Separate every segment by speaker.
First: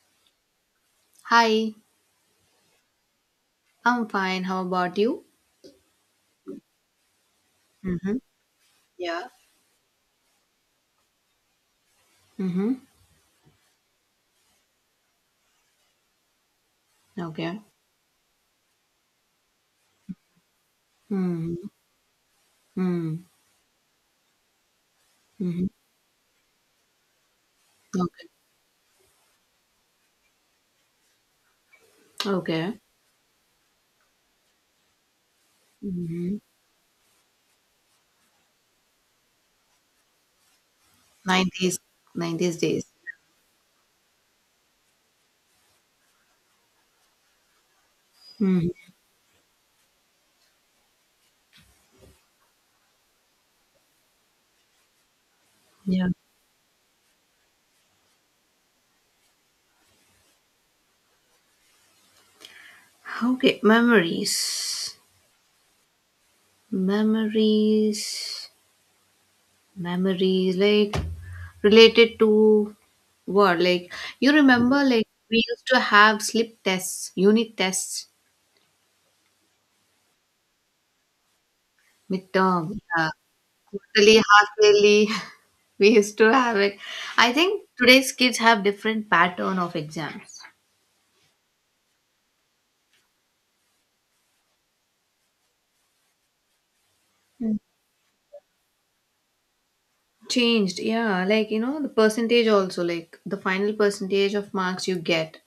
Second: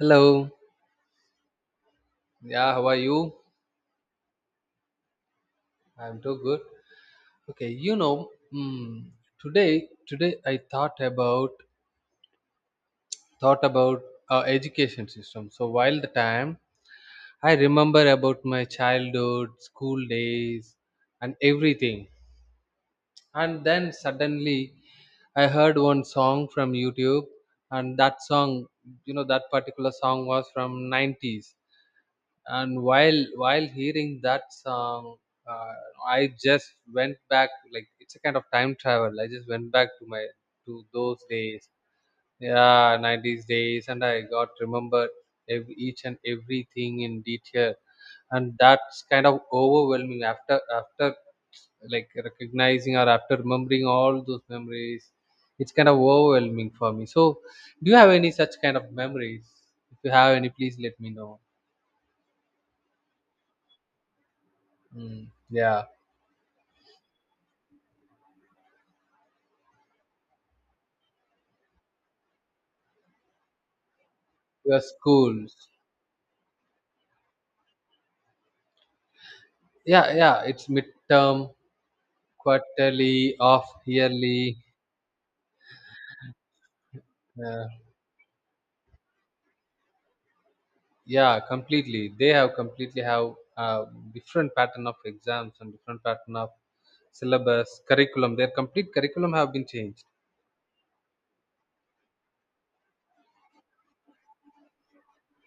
Speaker 1: Hello.
Speaker 2: Hi,
Speaker 1: Yeah, how are you?
Speaker 2: I'm fine. How about you?
Speaker 1: I'm too good. Okay, you
Speaker 2: Mm-hmm.
Speaker 1: know, mm,
Speaker 2: Yeah.
Speaker 1: today I thought about
Speaker 2: Mm-hmm.
Speaker 1: thought about uh, education system. So while the time I
Speaker 2: Okay.
Speaker 1: remember about my childhood, school days, and
Speaker 2: Mm-hmm.
Speaker 1: everything,
Speaker 2: Mm-hmm.
Speaker 1: and then suddenly I heard one song from YouTube, and that
Speaker 2: Okay.
Speaker 1: song, you know, that particular song was from 90s,
Speaker 2: Okay.
Speaker 1: and while hearing that song uh, I
Speaker 2: Mm-hmm.
Speaker 1: just went back. Like it's a kind of time travel, I just went back to my to those days.
Speaker 2: 90's, 90's days.
Speaker 1: Yeah, 90s days, and I got remembered each and everything in detail, and
Speaker 2: Mm-hmm.
Speaker 1: that's kind of overwhelming after like recognizing or after remembering all those memories. It's kind of
Speaker 2: Yeah.
Speaker 1: overwhelming for me. So do you have any such kind of memories? If you have any, please let me know.
Speaker 2: Okay. Memories.
Speaker 1: mm, yeah.
Speaker 2: Memories. Memories. Like related to what? Like you
Speaker 1: Your
Speaker 2: remember? Like we used
Speaker 1: schools.
Speaker 2: to have slip tests, unit tests,
Speaker 1: Yeah, yeah. It's midterm,
Speaker 2: midterm, yeah,
Speaker 1: quarterly, off
Speaker 2: quarterly, half
Speaker 1: yearly.
Speaker 2: yearly. We used to have it. I
Speaker 1: Uh,
Speaker 2: think today's kids have different pattern of exams.
Speaker 1: yeah, completely. They have completely have different pattern of exams and different pattern of
Speaker 2: Mm.
Speaker 1: syllabus, curriculum. Their complete curriculum have been changed.
Speaker 2: Changed, yeah. Like, you know, the percentage also, like the final percentage of marks you get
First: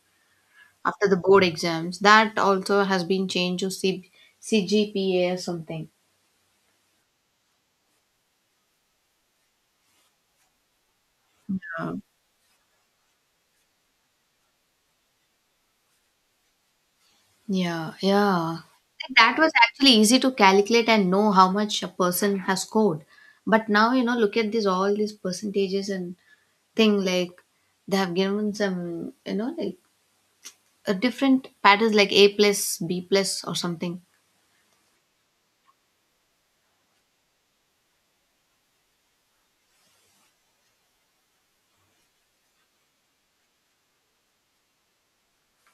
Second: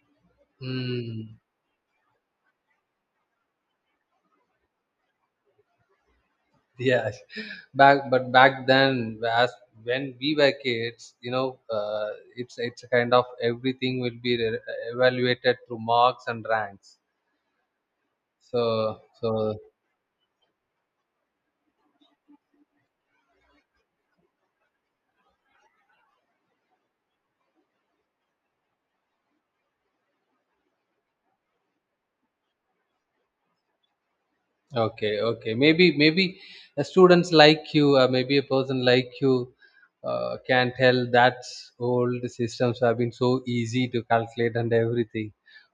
Speaker 2: after the
Speaker 1: Mm,
Speaker 2: board exams, that also has been changed to C- CGPA or something.
Speaker 1: yeah. back but back then, as when we were kids, you know,
Speaker 2: Um,
Speaker 1: it's a kind of everything will be re- evaluated through marks and ranks.
Speaker 2: Yeah, yeah.
Speaker 1: So
Speaker 2: Like, that was
Speaker 1: so
Speaker 2: actually easy to calculate and know how much a person has scored. But now, you know, look at this, all these percentages and thing like they have given some, you know, like a different patterns like A plus, B plus or something.
Speaker 1: okay, okay. Maybe a students like you, or maybe a person like you, can tell that old systems have been so easy to calculate and everything.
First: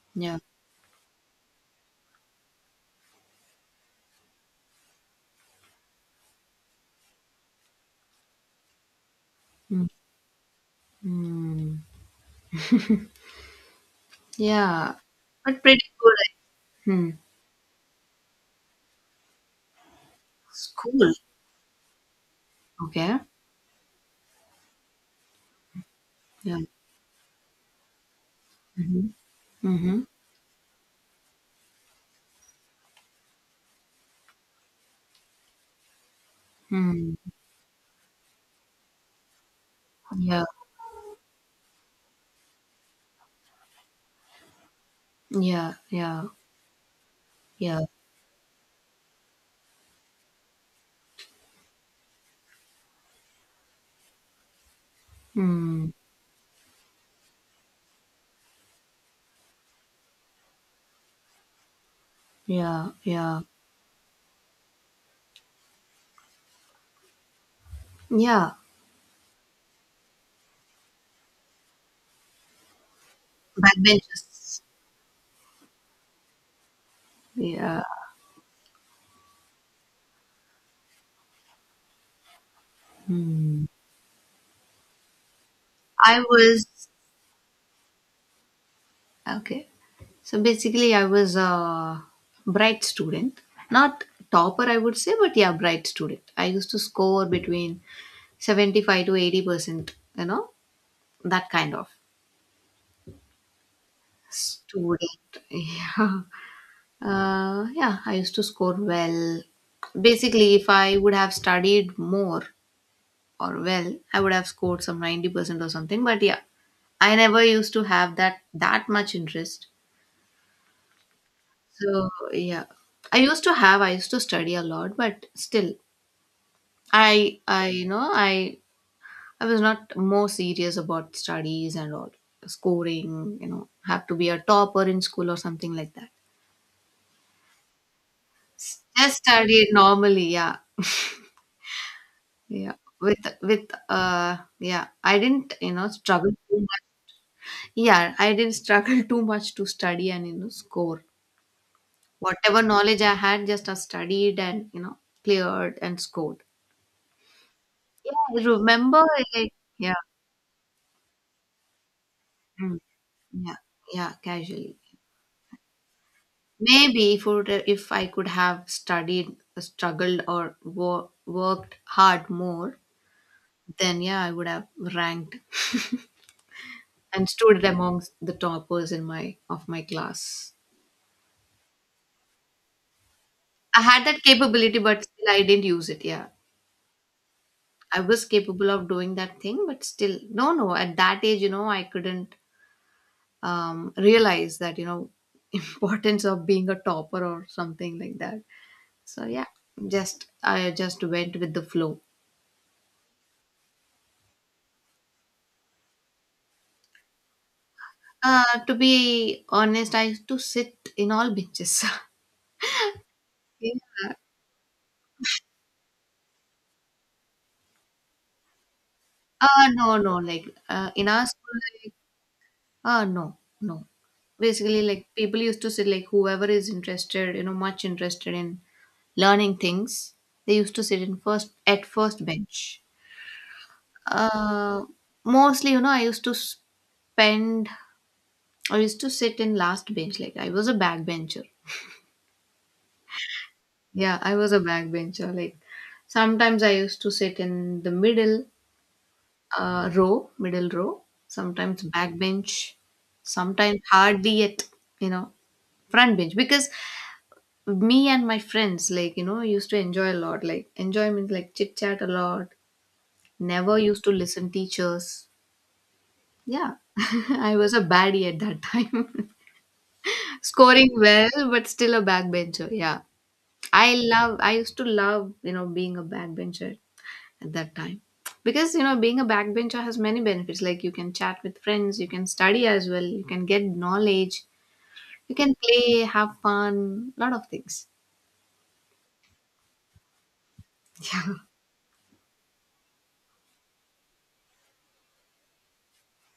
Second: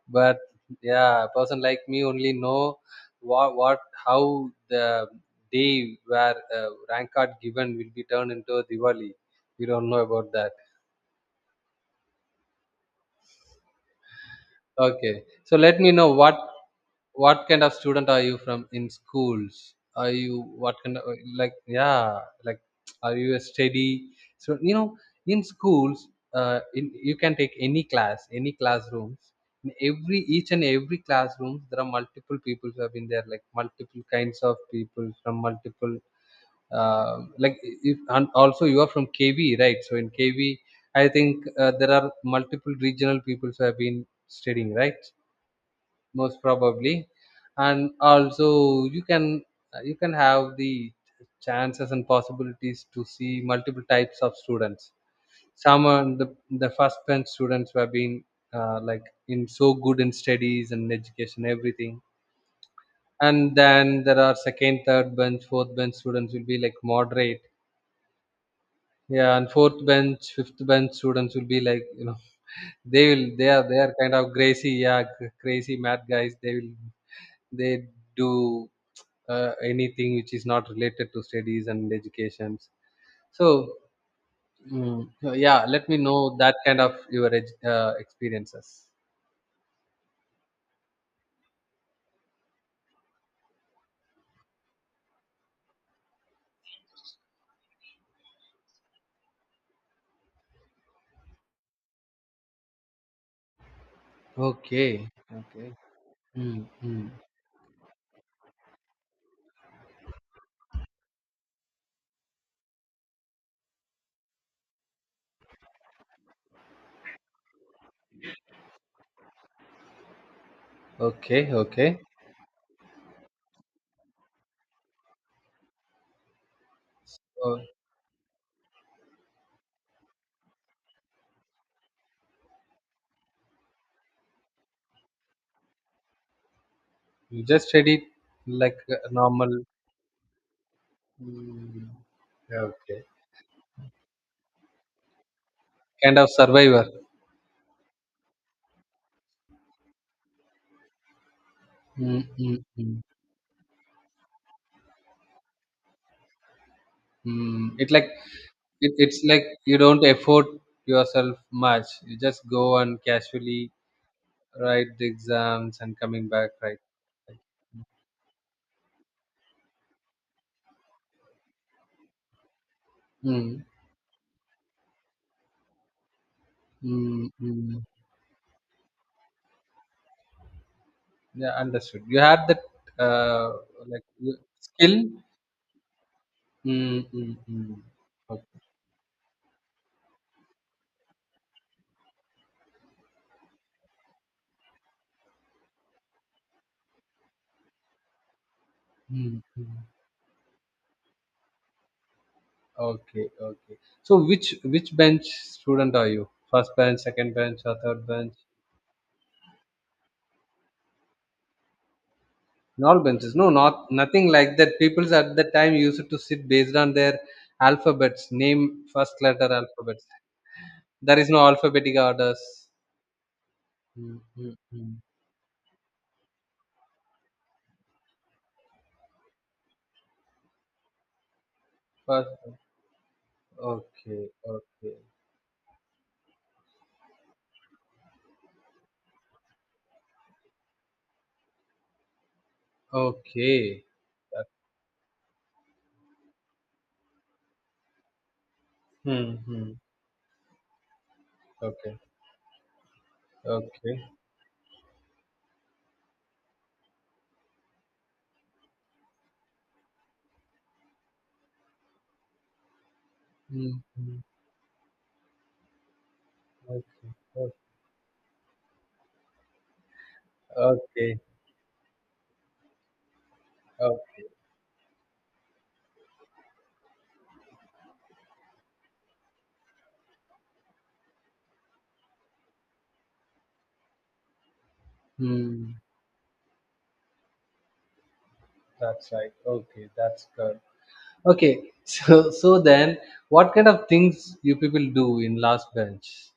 Speaker 1: But
Speaker 2: Yeah.
Speaker 1: yeah, a person like me only know what, what, how the day where rank card given will be turned into a Diwali. We
Speaker 2: Mm.
Speaker 1: don't know about that.
Speaker 2: Mm. Yeah.
Speaker 1: Okay. So
Speaker 2: But
Speaker 1: let
Speaker 2: pretty
Speaker 1: me know
Speaker 2: cool. I-
Speaker 1: what
Speaker 2: Hmm.
Speaker 1: what kind of student are you from in schools? Are you what kind of
Speaker 2: School.
Speaker 1: like? Yeah, like, are
Speaker 2: Okay.
Speaker 1: you a steady? So you know, in schools,
Speaker 2: Yeah.
Speaker 1: in you can take any class, any
Speaker 2: Mm-hmm.
Speaker 1: classrooms. In
Speaker 2: Mm-hmm.
Speaker 1: every each and every classrooms, there are multiple people who have been there, like multiple kinds of people from multiple
Speaker 2: Mm.
Speaker 1: like. If, and also you are from KV, right? So in
Speaker 2: Yeah.
Speaker 1: KV, I think there are multiple regional peoples who have been studying, right?
Speaker 2: Yeah. Yeah.
Speaker 1: Most probably,
Speaker 2: Yeah.
Speaker 1: and also you can have the chances and possibilities to see multiple types of students. Some
Speaker 2: Hmm.
Speaker 1: are the first bench students who have been like in so good in studies and education, everything.
Speaker 2: Yeah. Yeah.
Speaker 1: And then there are second, third bench, fourth bench students will be like moderate.
Speaker 2: Yeah.
Speaker 1: Yeah, and fourth bench, fifth bench students will be like, you know, they are kind of
Speaker 2: Backbenchers.
Speaker 1: crazy, yeah, crazy mad guys. They will
Speaker 2: Yeah.
Speaker 1: they do anything which is not related to studies and educations. So
Speaker 2: Hmm.
Speaker 1: so yeah, let me
Speaker 2: I
Speaker 1: know that
Speaker 2: was
Speaker 1: kind of your experiences.
Speaker 2: okay. So basically, I was a bright student. Not topper, I would say, but yeah, bright student. I used to score between 75 to 80%, you know, that kind of student.
Speaker 1: Okay, okay,
Speaker 2: Yeah.
Speaker 1: mm, mm.
Speaker 2: Yeah, I used to score well. Basically, if I would have studied more or well, I would have scored some 90% or something. But yeah, I never used to have that much interest.
Speaker 1: Okay, okay.
Speaker 2: So yeah, I used to have. I used to study a lot, but still, I
Speaker 1: So
Speaker 2: I you know I was not more serious about studies and all scoring. You know, have to be a topper in school or something like that.
Speaker 1: you just studied like a
Speaker 2: Just
Speaker 1: normal,
Speaker 2: studied normally. Yeah,
Speaker 1: mm, yeah,
Speaker 2: yeah.
Speaker 1: okay,
Speaker 2: With yeah, I didn't you know
Speaker 1: kind of
Speaker 2: struggle too much.
Speaker 1: survivor.
Speaker 2: Yeah, I didn't struggle too much to study and you know score.
Speaker 1: Mm,
Speaker 2: Whatever
Speaker 1: mm,
Speaker 2: knowledge
Speaker 1: mm,
Speaker 2: I had, just I studied and you know cleared and scored.
Speaker 1: mm. It like
Speaker 2: Yeah,
Speaker 1: it,
Speaker 2: remember,
Speaker 1: it's like
Speaker 2: like,
Speaker 1: you
Speaker 2: yeah,
Speaker 1: don't effort yourself much. You just
Speaker 2: mm,
Speaker 1: go and
Speaker 2: yeah,
Speaker 1: casually
Speaker 2: yeah, casually.
Speaker 1: write the exams and coming back, right?
Speaker 2: Maybe if would, if I could have studied, struggled, or worked hard more,
Speaker 1: Mm,
Speaker 2: then yeah, I would have ranked and
Speaker 1: mm,
Speaker 2: stood
Speaker 1: mm.
Speaker 2: amongst the toppers in my class.
Speaker 1: Yeah, understood. You had that uh,
Speaker 2: I had
Speaker 1: like
Speaker 2: that capability, but
Speaker 1: skill.
Speaker 2: still I didn't use it. Yeah,
Speaker 1: Mm, mm, mm.
Speaker 2: I was
Speaker 1: Okay.
Speaker 2: capable of doing that thing, but still, no, no. At that age, you know, I couldn't realize that you know importance of being a topper or something like that. So
Speaker 1: Mm,
Speaker 2: yeah,
Speaker 1: mm.
Speaker 2: just I just went with the flow.
Speaker 1: Okay, okay. So which bench student are you? First bench, second bench, or third bench?
Speaker 2: To be honest, I used to sit in all benches.
Speaker 1: Not benches. No,
Speaker 2: Yeah.
Speaker 1: not nothing like that. People's at that time used to sit based on their alphabets, name first letter
Speaker 2: No,
Speaker 1: alphabets.
Speaker 2: no, like in
Speaker 1: There
Speaker 2: our
Speaker 1: is no
Speaker 2: school, like,
Speaker 1: alphabetic orders.
Speaker 2: no, no.
Speaker 1: Mm, mm,
Speaker 2: Basically,
Speaker 1: mm.
Speaker 2: like people used to sit like whoever is interested, you know, much interested in learning things, they used to sit in first
Speaker 1: First,
Speaker 2: bench.
Speaker 1: okay,
Speaker 2: Uh,
Speaker 1: okay,
Speaker 2: Mostly, you know, I used to spend. I used to sit in last bench. Like I was a backbencher.
Speaker 1: okay.
Speaker 2: Yeah, I was a backbencher. Like sometimes I used to sit in the middle
Speaker 1: Hmm, hmm.
Speaker 2: middle row. Sometimes
Speaker 1: Okay,
Speaker 2: backbench, sometimes
Speaker 1: okay.
Speaker 2: hardly yet, you know, front bench. Because me and my friends, like you know, used to enjoy a lot. Like enjoy means like chit chat a lot.
Speaker 1: Hmm,
Speaker 2: Never used to
Speaker 1: hmm.
Speaker 2: listen teachers. Yeah.
Speaker 1: Okay, okay,
Speaker 2: I was a baddie at that time, scoring
Speaker 1: okay,
Speaker 2: well but still a backbencher. Yeah, I
Speaker 1: okay.
Speaker 2: love. I used to love you know being a backbencher at that time, because you know being a backbencher has many benefits. Like you can chat with friends, you can study as well, you can get knowledge, you can
Speaker 1: Hmm.
Speaker 2: play, have fun, lot of things.
Speaker 1: That's right. Okay, that's good. Okay, so then, what kind of things you people do in last bench?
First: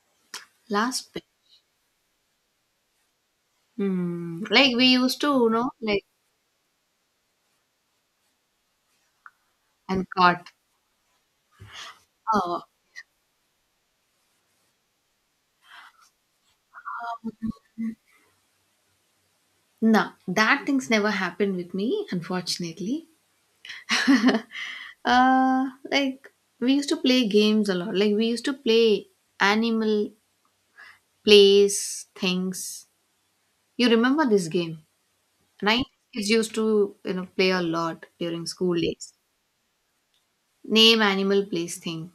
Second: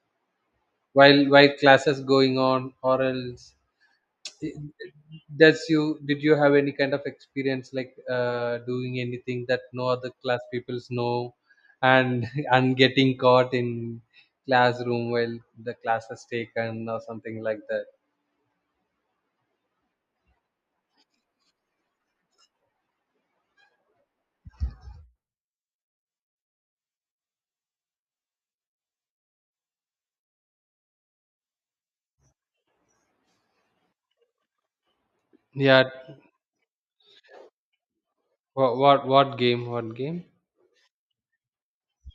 Speaker 2: Last bit,
Speaker 1: While classes going on, or else
Speaker 2: hmm, like we used to you
Speaker 1: does
Speaker 2: know
Speaker 1: you?
Speaker 2: like
Speaker 1: Did you have any kind of experience like doing anything that no
Speaker 2: and
Speaker 1: other class
Speaker 2: caught,
Speaker 1: peoples know, and
Speaker 2: oh,
Speaker 1: and getting caught in classroom while the class is taken or something like that?
Speaker 2: no, that things never happened with me, unfortunately. Like we used to play games a lot. Like we used to play animal plays things. You remember this game? Nine
Speaker 1: Yeah.
Speaker 2: kids used to, you know, play a lot during
Speaker 1: what
Speaker 2: school
Speaker 1: what,
Speaker 2: days.
Speaker 1: what game, what game?
Speaker 2: Name, animal, place, thing.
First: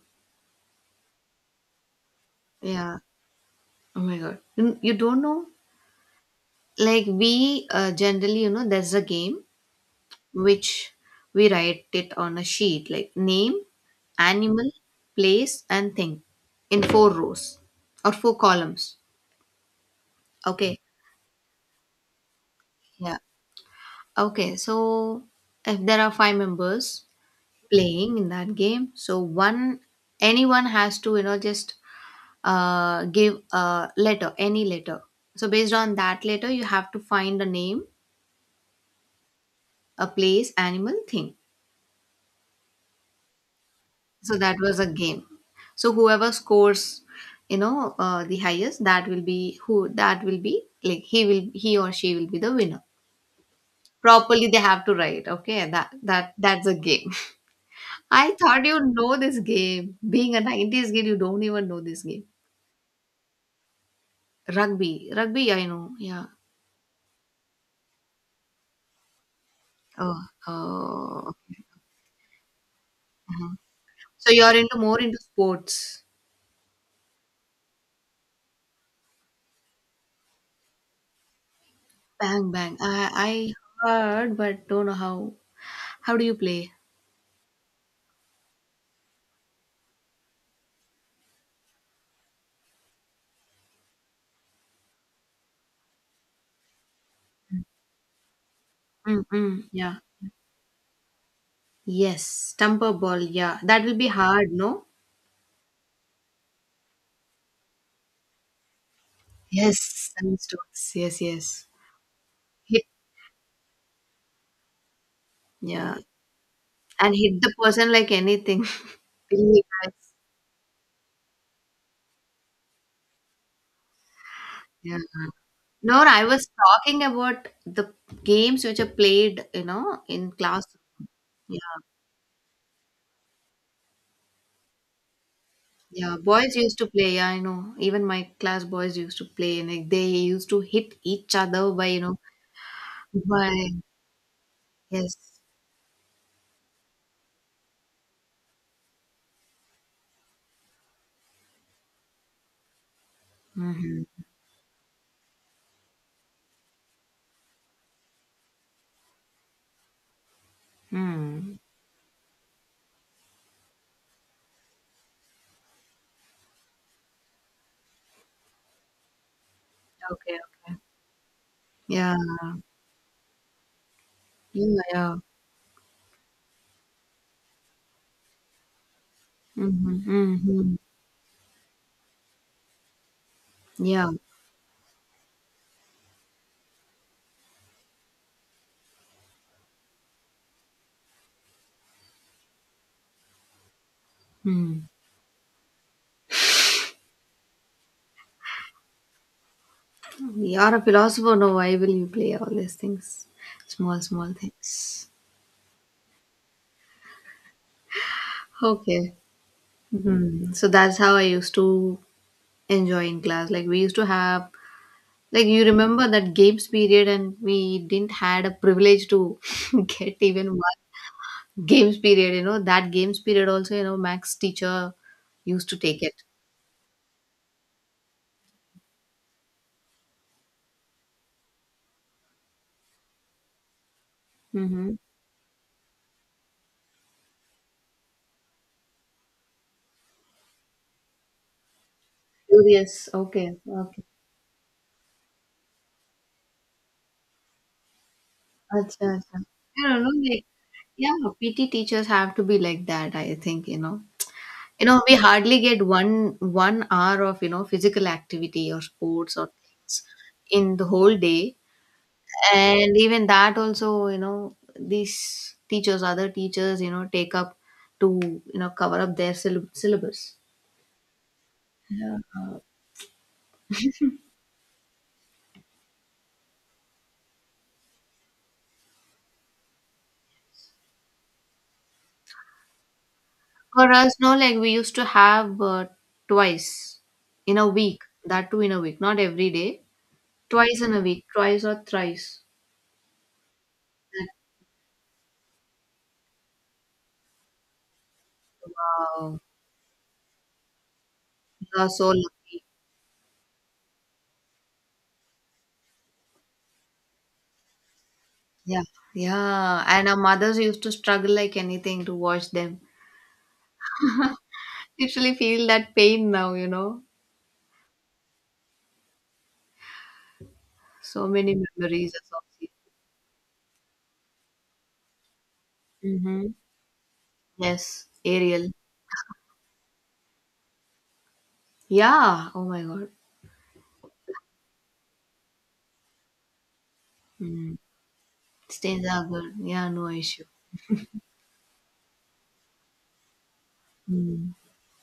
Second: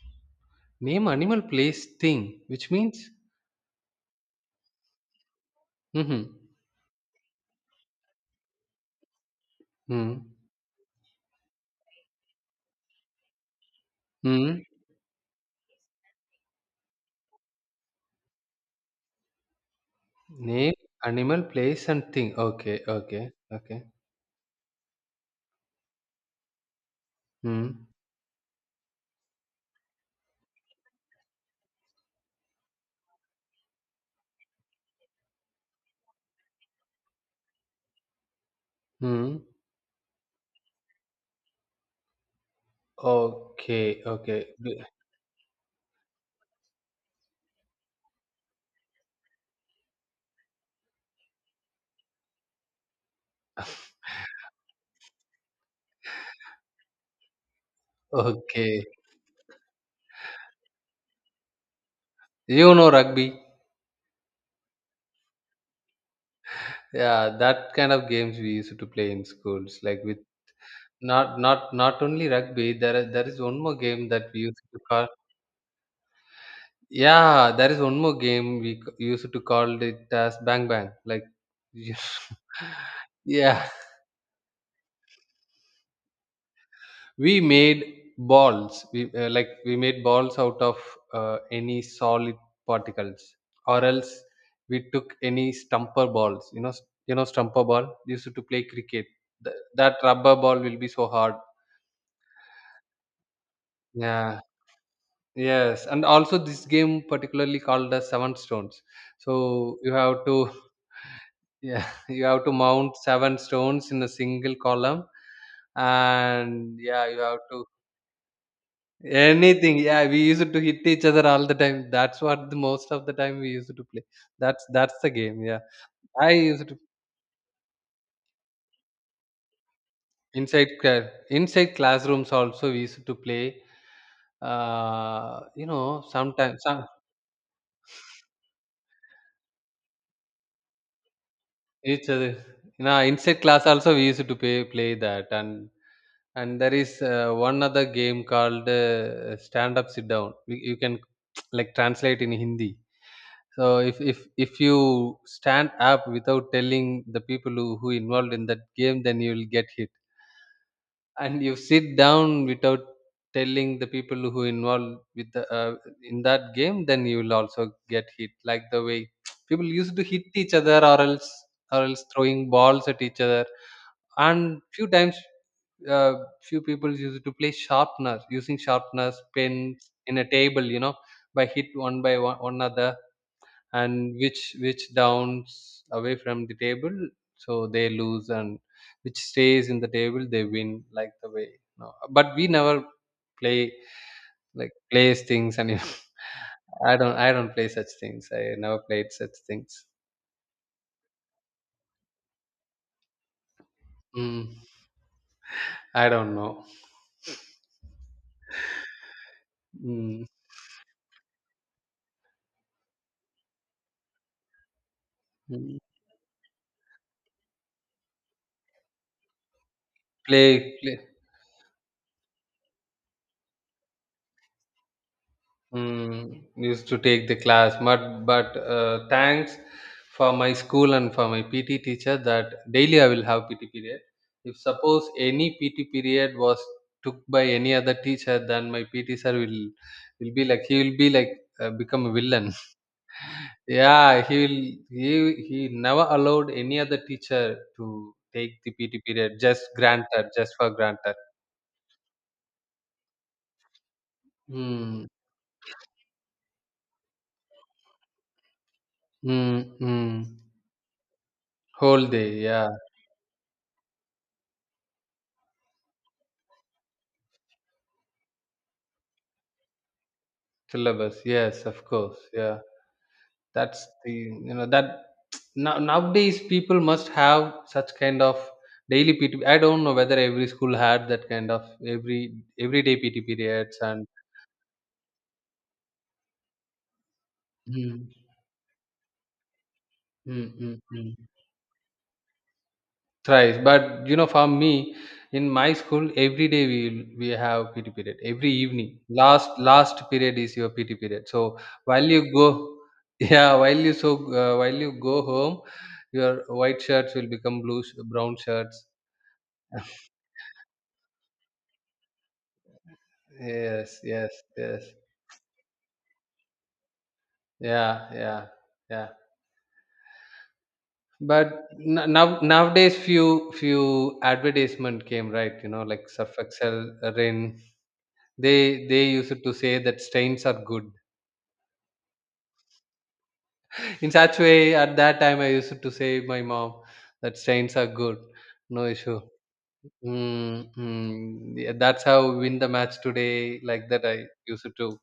Speaker 1: Name, animal, place, thing, which
Speaker 2: Yeah.
Speaker 1: means
Speaker 2: Oh my God. You don't know?
Speaker 1: mm-hmm.
Speaker 2: Like we generally, you know, there's a game
Speaker 1: Hmm,
Speaker 2: which we write it on a sheet, like name,
Speaker 1: hmm.
Speaker 2: animal, place, and thing in four rows or four columns.
Speaker 1: Name,
Speaker 2: Okay.
Speaker 1: animal, place, and thing, okay,
Speaker 2: Yeah.
Speaker 1: okay, okay,
Speaker 2: Okay. So if there are five members
Speaker 1: hmm,
Speaker 2: playing in that game, so one, anyone has to, you know, just give a letter, any letter. So based on that letter, you have to find a name,
Speaker 1: hmm.
Speaker 2: a place, animal, thing.
Speaker 1: Okay,
Speaker 2: So
Speaker 1: okay,
Speaker 2: that was a game. So whoever scores, you know, the highest, that will be who, that will be like he will, he or she will be the winner. Properly, they have to write. Okay, that that's a game. I thought you
Speaker 1: okay.
Speaker 2: know this game. Being a '90s kid, you don't even know this game.
Speaker 1: You know rugby.
Speaker 2: Rugby, rugby, I know. Yeah.
Speaker 1: Yeah, that kind of games we used to play in schools. Like with
Speaker 2: Oh, oh.
Speaker 1: not only rugby. There is
Speaker 2: Uh-huh.
Speaker 1: one more game
Speaker 2: So
Speaker 1: that we
Speaker 2: you're
Speaker 1: used
Speaker 2: into
Speaker 1: to
Speaker 2: more
Speaker 1: call.
Speaker 2: into sports.
Speaker 1: Yeah, there is one more game we used to call it as bang bang. Like, you-
Speaker 2: Bang bang. I
Speaker 1: yeah,
Speaker 2: heard, but don't know how. How do you play?
Speaker 1: we made balls. We like we made balls out of any solid particles, or else we took any stumper balls, you know, you know stumper ball. We used to play cricket.
Speaker 2: Mm-mm,
Speaker 1: That
Speaker 2: yeah.
Speaker 1: rubber ball will be so hard,
Speaker 2: Yes, stumper ball. Yeah, that will be
Speaker 1: yeah.
Speaker 2: hard, no?
Speaker 1: Yes, and also this game particularly called as seven stones. So you
Speaker 2: Yes,
Speaker 1: have
Speaker 2: seven
Speaker 1: to
Speaker 2: strokes. Yes, yes.
Speaker 1: yeah, you have to
Speaker 2: Hit.
Speaker 1: mount seven stones in a single column,
Speaker 2: Yeah,
Speaker 1: and yeah,
Speaker 2: and
Speaker 1: you
Speaker 2: hit
Speaker 1: have
Speaker 2: the
Speaker 1: to
Speaker 2: person like anything. Really
Speaker 1: anything. Yeah,
Speaker 2: nice.
Speaker 1: we used to hit each other all the time. That's what the most of the time we used to play. That's
Speaker 2: Yeah.
Speaker 1: that's the game. Yeah,
Speaker 2: No, no, I
Speaker 1: I
Speaker 2: was
Speaker 1: used to
Speaker 2: talking about the games which are played, you know, in class.
Speaker 1: inside inside
Speaker 2: Yeah.
Speaker 1: classrooms also we used to play. You know,
Speaker 2: Yeah, boys
Speaker 1: sometimes
Speaker 2: used to
Speaker 1: some
Speaker 2: play. Yeah, I know. Even my class boys used to play, and like, they used to hit each other by you
Speaker 1: each
Speaker 2: know
Speaker 1: other. You know, inside
Speaker 2: by
Speaker 1: class also we used to play that
Speaker 2: yes.
Speaker 1: and. And there is one other game called stand up, sit down. You can like translate in Hindi. So if
Speaker 2: Mm-hmm.
Speaker 1: if if you stand up without telling the people who involved in that game, then you will get hit. And you
Speaker 2: Mm.
Speaker 1: sit down without telling the people who involved with the, in that game, then you will also get hit, like the way people used to hit
Speaker 2: Okay.
Speaker 1: each
Speaker 2: Okay.
Speaker 1: other, or else
Speaker 2: Yeah.
Speaker 1: throwing balls at each other. And
Speaker 2: Yeah.
Speaker 1: few
Speaker 2: Yeah.
Speaker 1: times uh, few people used to play sharpness using sharpness pens
Speaker 2: Mm-hmm.
Speaker 1: in a table,
Speaker 2: Mm-hmm.
Speaker 1: you know, by hit one by one, one another,
Speaker 2: Yeah.
Speaker 1: and which downs away from the table, so they lose, and which stays in the table they win, like the way. No, but we never play like
Speaker 2: Mm.
Speaker 1: plays things, and I don't play such things. I never played such things.
Speaker 2: You are a philosopher. No, why will you play all these things? Small, small
Speaker 1: mm,
Speaker 2: things.
Speaker 1: I don't know.
Speaker 2: Okay.
Speaker 1: Mm,
Speaker 2: Hmm. So that's how I used to enjoy in class. Like we used to have, like you
Speaker 1: mm.
Speaker 2: remember that games period, and we didn't had a privilege to get even
Speaker 1: play,
Speaker 2: one
Speaker 1: play
Speaker 2: games period. You know, that games period also, you know, Max teacher used to take it.
Speaker 1: Mm, used to take the class, but thanks for my school and for my PT teacher that daily I will have PT period. If
Speaker 2: Mm-hmm.
Speaker 1: suppose any PT period was took by any other teacher, then my PT sir will be like. He will be like become a villain.
Speaker 2: Curious. Okay. Okay.
Speaker 1: Yeah, he will he he never allowed any other teacher to take the PT
Speaker 2: Acha,
Speaker 1: period
Speaker 2: acha.
Speaker 1: just
Speaker 2: I don't know.
Speaker 1: granted
Speaker 2: Like,
Speaker 1: just for
Speaker 2: yeah,
Speaker 1: granted.
Speaker 2: PT teachers have to be like that, I think, you know. You know,
Speaker 1: Mm,
Speaker 2: we hardly get one hour of, you know, physical activity or sports or
Speaker 1: mm,
Speaker 2: things
Speaker 1: mm.
Speaker 2: in the whole day.
Speaker 1: Whole day, yeah.
Speaker 2: And even that also, you know, these teachers, other teachers, you know, take up to, you know, cover up their syllabus.
Speaker 1: Syllabus, yes, of
Speaker 2: Yeah.
Speaker 1: course. Yeah, that's the, you know, that now nowadays people must have such kind of daily PT. I don't know whether every school had that kind of everyday PT periods
Speaker 2: For
Speaker 1: and.
Speaker 2: us, no, like we used to have twice in a week,
Speaker 1: Mm,
Speaker 2: that too in a week, not every day,
Speaker 1: mm, mm,
Speaker 2: twice in a
Speaker 1: mm.
Speaker 2: week, twice or thrice.
Speaker 1: Thrice, but you know, for me, in my school, every day we have PT period. Every evening,
Speaker 2: Wow,
Speaker 1: last period is your PT period. So
Speaker 2: you are so
Speaker 1: while you go,
Speaker 2: lucky.
Speaker 1: yeah, while you so while you go home, your white shirts will become blue brown
Speaker 2: Yeah,
Speaker 1: shirts.
Speaker 2: yeah. And our mothers used to struggle like anything to watch them.
Speaker 1: Yes, yes, yes.
Speaker 2: Literally feel that pain now, you know.
Speaker 1: Yeah, yeah, yeah.
Speaker 2: So many
Speaker 1: But
Speaker 2: memories
Speaker 1: now nowadays, few advertisement came, right? You know, like Surf
Speaker 2: associated.
Speaker 1: Excel, Rin.
Speaker 2: Yes, Ariel.
Speaker 1: They used to say that stains are good.
Speaker 2: Yeah. Oh my God.
Speaker 1: In such way, at that time, I used to say my mom that strains
Speaker 2: Mm.
Speaker 1: are good, no
Speaker 2: Stains
Speaker 1: issue.
Speaker 2: are good. Yeah, no issue.
Speaker 1: Mm, mm. Yeah, that's how we win the match today. Like that, I
Speaker 2: Mm.
Speaker 1: used to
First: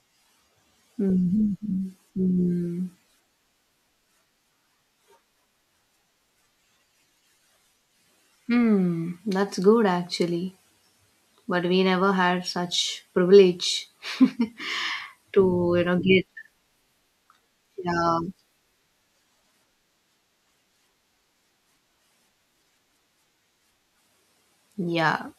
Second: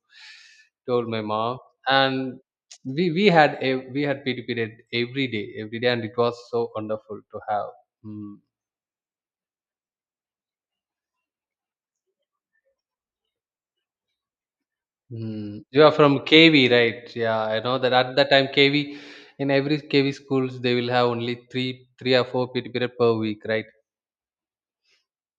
Speaker 1: told my
Speaker 2: Mm.
Speaker 1: mom, and
Speaker 2: Mm.
Speaker 1: we we had a, we had PT period every day, and it was so wonderful to have. Mm,
Speaker 2: Hmm. That's good actually. But we never had such privilege
Speaker 1: mm.
Speaker 2: to,
Speaker 1: You
Speaker 2: you
Speaker 1: are
Speaker 2: know,
Speaker 1: from
Speaker 2: get.
Speaker 1: KV, right? Yeah, I know that at
Speaker 2: Yeah.
Speaker 1: that time KV, in every KV schools they will have only three or four PT period per week, right?
Speaker 2: Yeah.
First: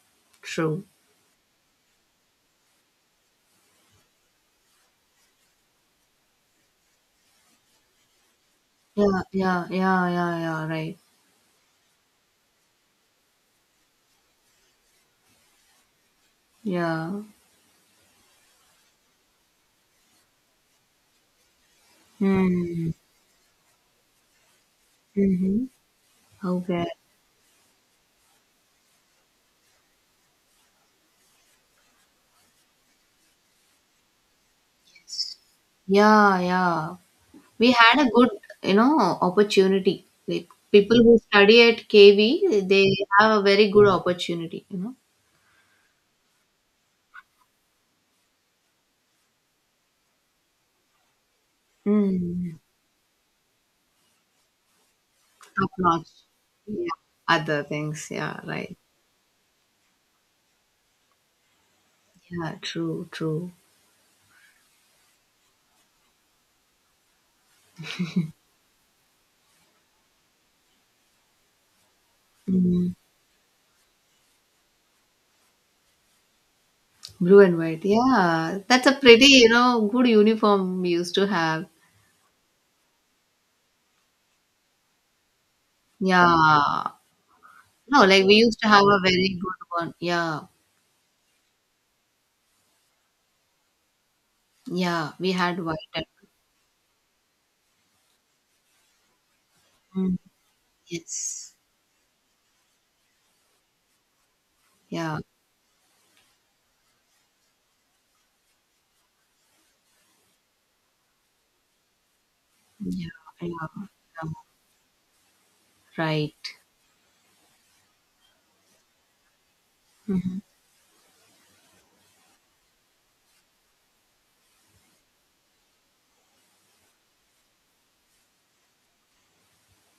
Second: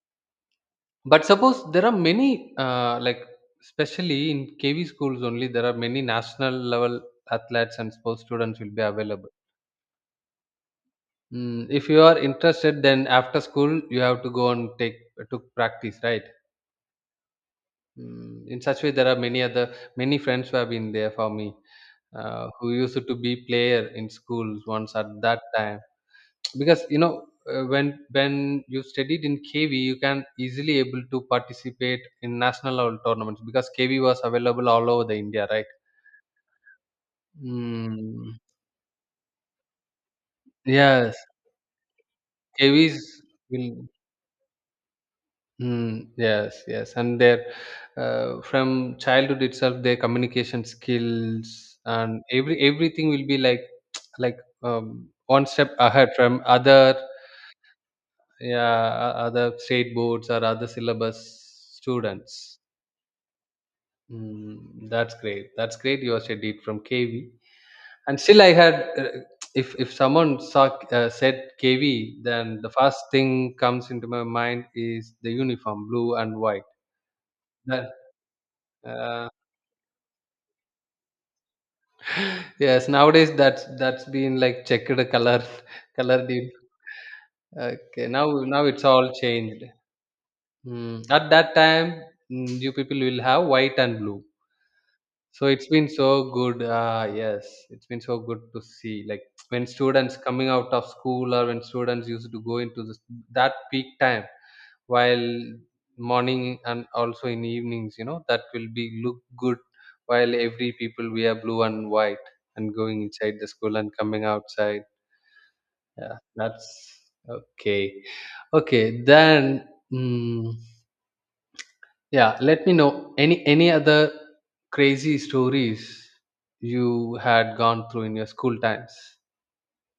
Speaker 2: True.
Speaker 1: But suppose there are many, like, especially in KV schools only, there are many national level athletes and sports students will be
Speaker 2: Yeah.
Speaker 1: available.
Speaker 2: Yeah. Yeah. Yeah. Yeah. Right.
Speaker 1: Mm, if you are interested, then after school you have to go and take to practice, right?
Speaker 2: Yeah.
Speaker 1: Mm, in such way, there are many other many friends who have been there for me, who
Speaker 2: Hmm.
Speaker 1: used to be player in schools once at that
Speaker 2: Mm-hmm.
Speaker 1: time, because
Speaker 2: Okay.
Speaker 1: you know when you studied in KV, you can easily able to participate in national level tournaments because KV was available all over the India, right?
Speaker 2: Yeah. Yeah. We had a good,
Speaker 1: Mm,
Speaker 2: you know, opportunity. Like people
Speaker 1: yes,
Speaker 2: who study at KV, they
Speaker 1: KVs
Speaker 2: have a very good
Speaker 1: will.
Speaker 2: opportunity, you know.
Speaker 1: Mm, yes, yes, and their from childhood itself, their communication skills and
Speaker 2: Mm.
Speaker 1: everything will be like like one
Speaker 2: Top
Speaker 1: step
Speaker 2: notch.
Speaker 1: ahead from
Speaker 2: Yeah.
Speaker 1: other.
Speaker 2: Other things, yeah, right.
Speaker 1: Yeah, other state boards or other syllabus
Speaker 2: Yeah,
Speaker 1: students.
Speaker 2: true, true.
Speaker 1: Mm, that's great. That's great. You said it from KV, and still I had. If someone saw, said KV, then the
Speaker 2: Mm.
Speaker 1: first thing comes into my mind is the uniform, blue and white.
Speaker 2: Blue and white.
Speaker 1: That,
Speaker 2: Yeah. That's a pretty,
Speaker 1: uh,
Speaker 2: you know, good uniform we used to have.
Speaker 1: yes, nowadays that's been like checkered color, colored in.
Speaker 2: Yeah. No,
Speaker 1: Okay,
Speaker 2: like
Speaker 1: now
Speaker 2: we used
Speaker 1: now
Speaker 2: to have
Speaker 1: it's
Speaker 2: a
Speaker 1: all
Speaker 2: very
Speaker 1: changed.
Speaker 2: good one. Yeah.
Speaker 1: At that time, you people will have white and blue.
Speaker 2: Yeah. We
Speaker 1: So
Speaker 2: had
Speaker 1: it's
Speaker 2: white
Speaker 1: been
Speaker 2: and
Speaker 1: so good. Yes, it's been so good to see like when
Speaker 2: mm.
Speaker 1: students coming out of school or
Speaker 2: Yes.
Speaker 1: when students used to go into this that peak time
Speaker 2: Yeah.
Speaker 1: while morning and also in evenings, that will be look good while every people wear blue and white and going
Speaker 2: Yeah.
Speaker 1: inside
Speaker 2: Yeah.
Speaker 1: the school and coming
Speaker 2: Yeah.
Speaker 1: outside. Yeah,
Speaker 2: Right.
Speaker 1: that's okay. Okay, then. Mm, yeah, let me know any other crazy stories you had gone through in your school times.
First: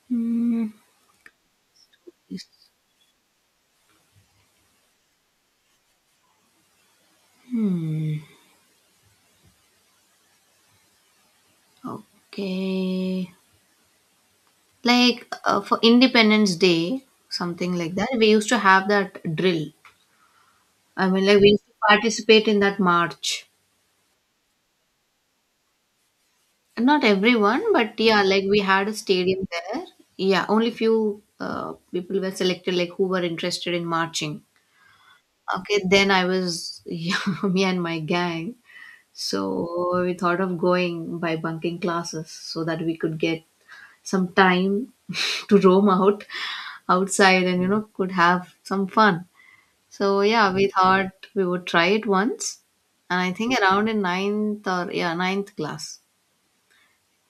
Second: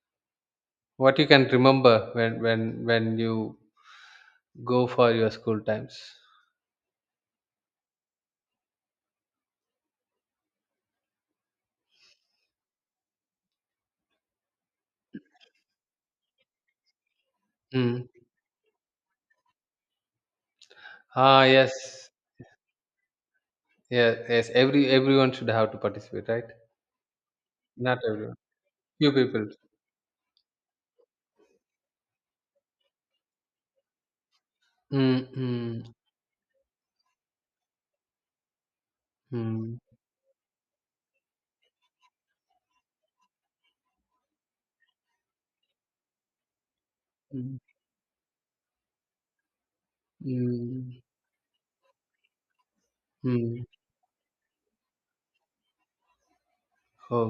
Speaker 2: Hmm.
Speaker 1: What you can remember when
Speaker 2: Is-
Speaker 1: when you go for your school times.
Speaker 2: Hmm. Okay. Like for Independence Day, something like that,
Speaker 1: Mm.
Speaker 2: we used to have that drill. I mean, like
Speaker 1: Ah,
Speaker 2: we used to
Speaker 1: yes,
Speaker 2: participate in that march.
Speaker 1: yes, yes. Everyone should have to participate, right?
Speaker 2: Not everyone, but
Speaker 1: Not
Speaker 2: yeah,
Speaker 1: everyone.
Speaker 2: like we had a
Speaker 1: Few
Speaker 2: stadium
Speaker 1: people.
Speaker 2: there. Yeah, only few people were selected, like who were interested in marching.
Speaker 1: Mm,
Speaker 2: Okay,
Speaker 1: mm,
Speaker 2: then I was yeah, me and my gang.
Speaker 1: mm,
Speaker 2: So we thought of going by bunking classes so that we could get some time to roam out outside
Speaker 1: mm,
Speaker 2: and you know could have some fun. So yeah, we
Speaker 1: mm,
Speaker 2: thought we would try it once, and I think
Speaker 1: mm.
Speaker 2: around in ninth or yeah ninth class,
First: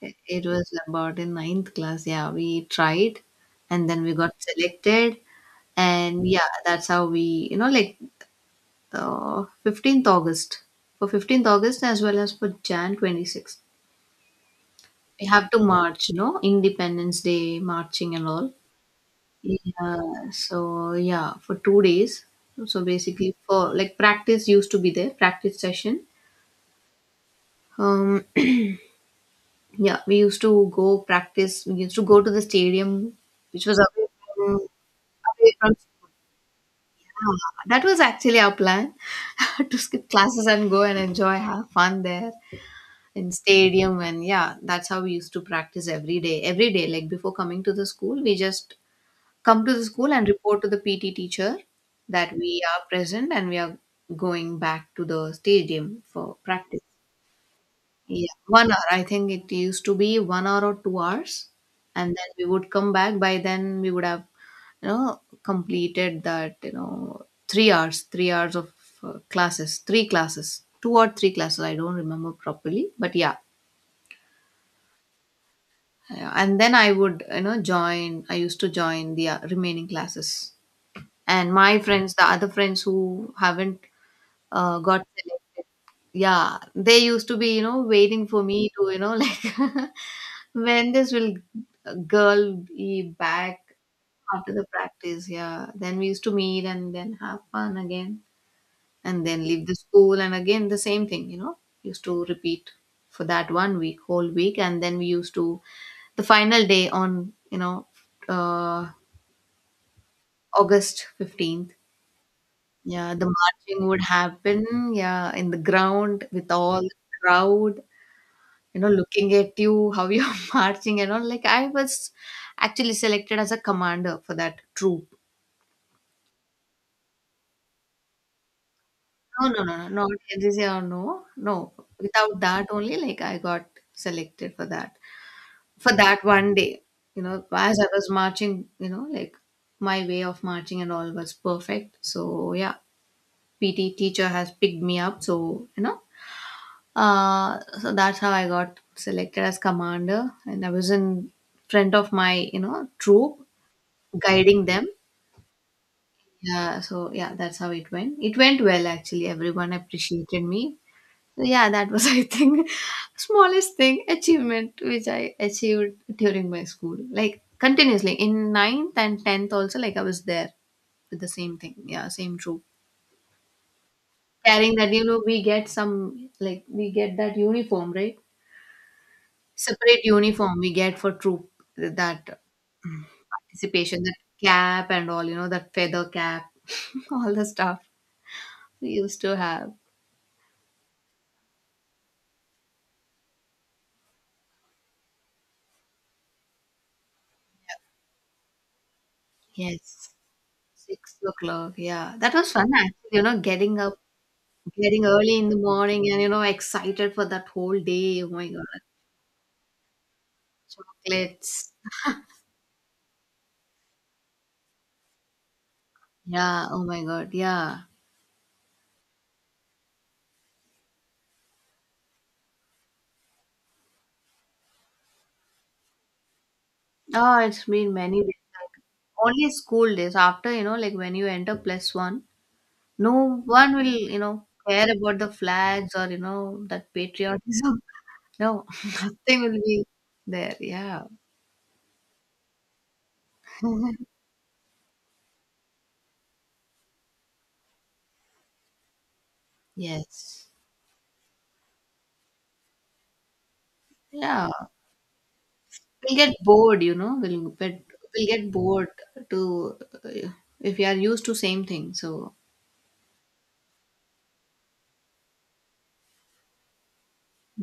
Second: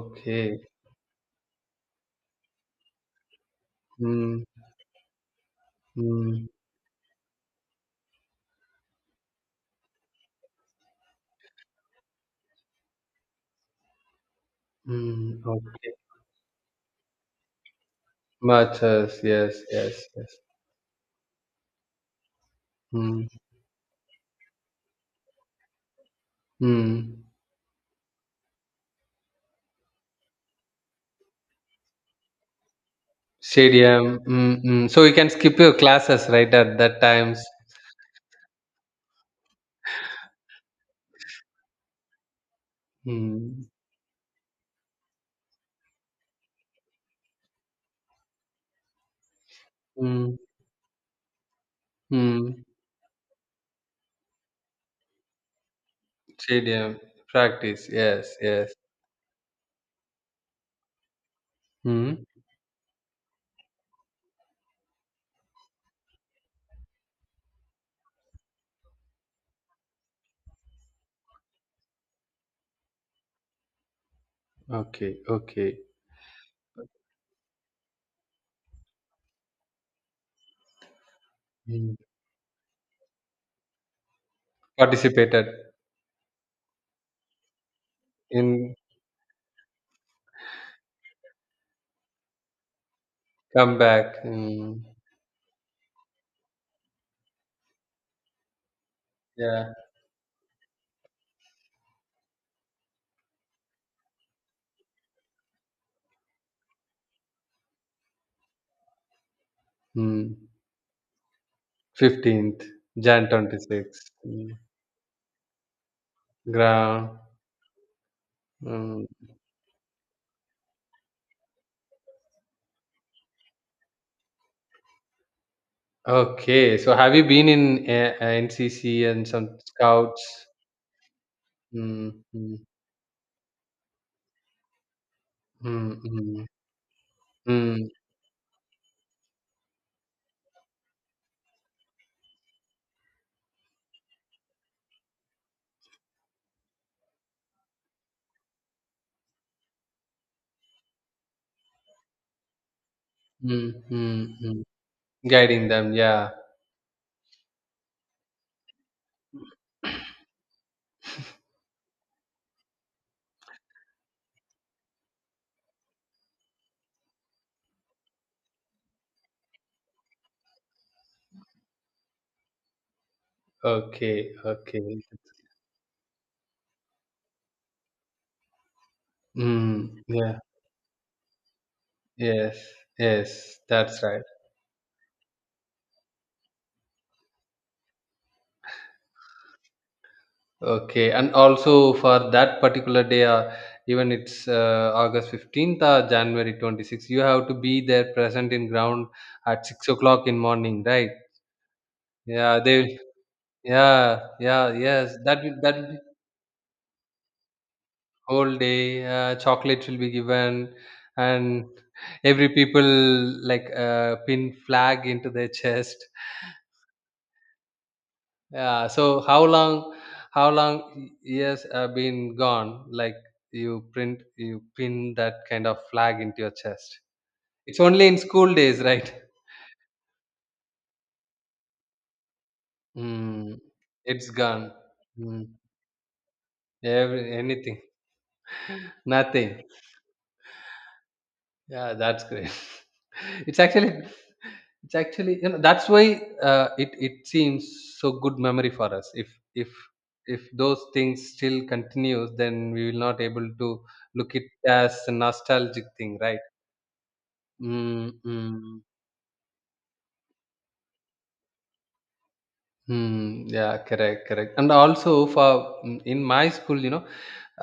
Speaker 2: it was about in ninth class, yeah, we tried and then we got
Speaker 1: Mm,
Speaker 2: selected. And
Speaker 1: mm,
Speaker 2: yeah, that's how we you know like 15th august, for 15th august as well as for jan 26th, we
Speaker 1: mm.
Speaker 2: have to
Speaker 1: Okay.
Speaker 2: march, you know, independence day marching and all.
Speaker 1: Much yes, yes, yes,
Speaker 2: Yeah,
Speaker 1: yes.
Speaker 2: so yeah, for 2 days. So
Speaker 1: Mm,
Speaker 2: basically, for like practice used to be there, practice session.
Speaker 1: mm.
Speaker 2: Um, yeah, we used to go practice. We used to go to the stadium, which was away
Speaker 1: Stadium.
Speaker 2: from,
Speaker 1: Mm. So you can
Speaker 2: away
Speaker 1: skip your
Speaker 2: from.
Speaker 1: classes right at that times.
Speaker 2: That was actually our plan to skip classes and go and enjoy, have fun there in
Speaker 1: Mm,
Speaker 2: stadium. And yeah, that's how we used to practice every day. Every day, like before coming to the school, we just come to the school and
Speaker 1: mm,
Speaker 2: report to the PT teacher that we
Speaker 1: mm.
Speaker 2: are present and we are going back to the stadium for practice.
Speaker 1: Stadium practice.
Speaker 2: Yeah,
Speaker 1: Yes,
Speaker 2: one
Speaker 1: yes.
Speaker 2: hour. I think it used to be 1 hour or 2 hours, and
Speaker 1: Mm.
Speaker 2: then we would come back. By then, we would have, completed that, 3 hours of classes, three classes, two or three classes. I don't remember properly, but yeah.
Speaker 1: Okay, okay.
Speaker 2: Yeah, and then I would, join. I used to join the remaining classes. And my
Speaker 1: Mm.
Speaker 2: friends, the other friends who haven't got
Speaker 1: Participated
Speaker 2: selected, yeah, they used to be, waiting for me
Speaker 1: in
Speaker 2: to, like when this will girl be back
Speaker 1: comeback.
Speaker 2: after the
Speaker 1: Mm.
Speaker 2: practice. Yeah, then we used to meet and then have fun again, and then leave
Speaker 1: Yeah.
Speaker 2: the school and again the same thing. Used to repeat for that one week, whole week, and then we used to the final day on, uh,
Speaker 1: Mm.
Speaker 2: August 15th.
Speaker 1: 15th
Speaker 2: Yeah, the
Speaker 1: Jan
Speaker 2: marching would
Speaker 1: 26. Mm.
Speaker 2: happen, yeah, in the ground with all the
Speaker 1: Ground.
Speaker 2: crowd, you know,
Speaker 1: Mm.
Speaker 2: looking at you, how you're marching and all. Like I was actually selected as a commander for that troop.
Speaker 1: Okay. So have you been in NCC and
Speaker 2: No,
Speaker 1: some
Speaker 2: no, no, no, not
Speaker 1: scouts?
Speaker 2: NCC or no, no.
Speaker 1: Mm,
Speaker 2: Without
Speaker 1: mm,
Speaker 2: that only, like I got selected for that.
Speaker 1: mm,
Speaker 2: For that
Speaker 1: mm.
Speaker 2: one day, you know, as I
Speaker 1: Mm,
Speaker 2: was marching, you know, like my way of marching and all was perfect. So yeah, PT teacher has picked me up. So, so that's how I got selected as commander, and I was in front of my, troop,
Speaker 1: mm, mm,
Speaker 2: guiding
Speaker 1: mm.
Speaker 2: them.
Speaker 1: Guiding them, yeah.
Speaker 2: Yeah, so yeah, that's how it went. It went well actually. Everyone appreciated me. So yeah, that was I think smallest thing achievement which I achieved during my school. Like continuously in ninth and tenth also, like I was there with the same thing. Yeah, same troop.
Speaker 1: Okay,
Speaker 2: Carrying
Speaker 1: okay.
Speaker 2: that, you know, we get some like we get that uniform, right?
Speaker 1: Mm,
Speaker 2: Separate
Speaker 1: yeah,
Speaker 2: uniform we get for troop that
Speaker 1: yes, yes,
Speaker 2: participation,
Speaker 1: that's
Speaker 2: that
Speaker 1: right.
Speaker 2: cap and all, you know, that feather cap, all the stuff we used to have.
Speaker 1: Okay, and also for that particular day, even it's August 15th or January 26th, you have to be there present in ground at 6
Speaker 2: Yes,
Speaker 1: o'clock in morning,
Speaker 2: six
Speaker 1: right?
Speaker 2: o'clock yeah, that was
Speaker 1: Yeah,
Speaker 2: fun
Speaker 1: they,
Speaker 2: actually, you know, getting up,
Speaker 1: yeah, yeah,
Speaker 2: getting
Speaker 1: yes,
Speaker 2: early in the
Speaker 1: that will be
Speaker 2: morning and, you know, excited for that whole day. Oh my
Speaker 1: whole
Speaker 2: god,
Speaker 1: day, chocolates will be given, and
Speaker 2: chocolates.
Speaker 1: every people like pin flag into their chest.
Speaker 2: Yeah, oh my god, yeah.
Speaker 1: Yeah. So how long? How long years have been gone? Like you print, you pin that kind of flag into your chest.
Speaker 2: Oh, it's
Speaker 1: It's
Speaker 2: been
Speaker 1: only in
Speaker 2: many days,
Speaker 1: school
Speaker 2: like
Speaker 1: days, right?
Speaker 2: only school days. After, you know, like when you enter plus one, no
Speaker 1: Mm,
Speaker 2: one will, you know,
Speaker 1: it's gone.
Speaker 2: care about the
Speaker 1: Mm,
Speaker 2: flags or, you know, that
Speaker 1: every
Speaker 2: patriotism.
Speaker 1: anything,
Speaker 2: No, nothing will
Speaker 1: nothing.
Speaker 2: be there. Yeah.
Speaker 1: Yeah, that's great. It's actually, it's actually, you know, that's why it seems so good memory for us. If if
Speaker 2: Yes.
Speaker 1: those things still continues, then we will not able to look it
Speaker 2: Yeah.
Speaker 1: as a nostalgic
Speaker 2: We'll
Speaker 1: thing,
Speaker 2: get
Speaker 1: right?
Speaker 2: bored, you know. We'll get
Speaker 1: Mm,
Speaker 2: we'll get
Speaker 1: mm,
Speaker 2: bored to uh, if we are used to same thing. So.
Speaker 1: yeah, correct, correct. And also for mm, in my school, you know,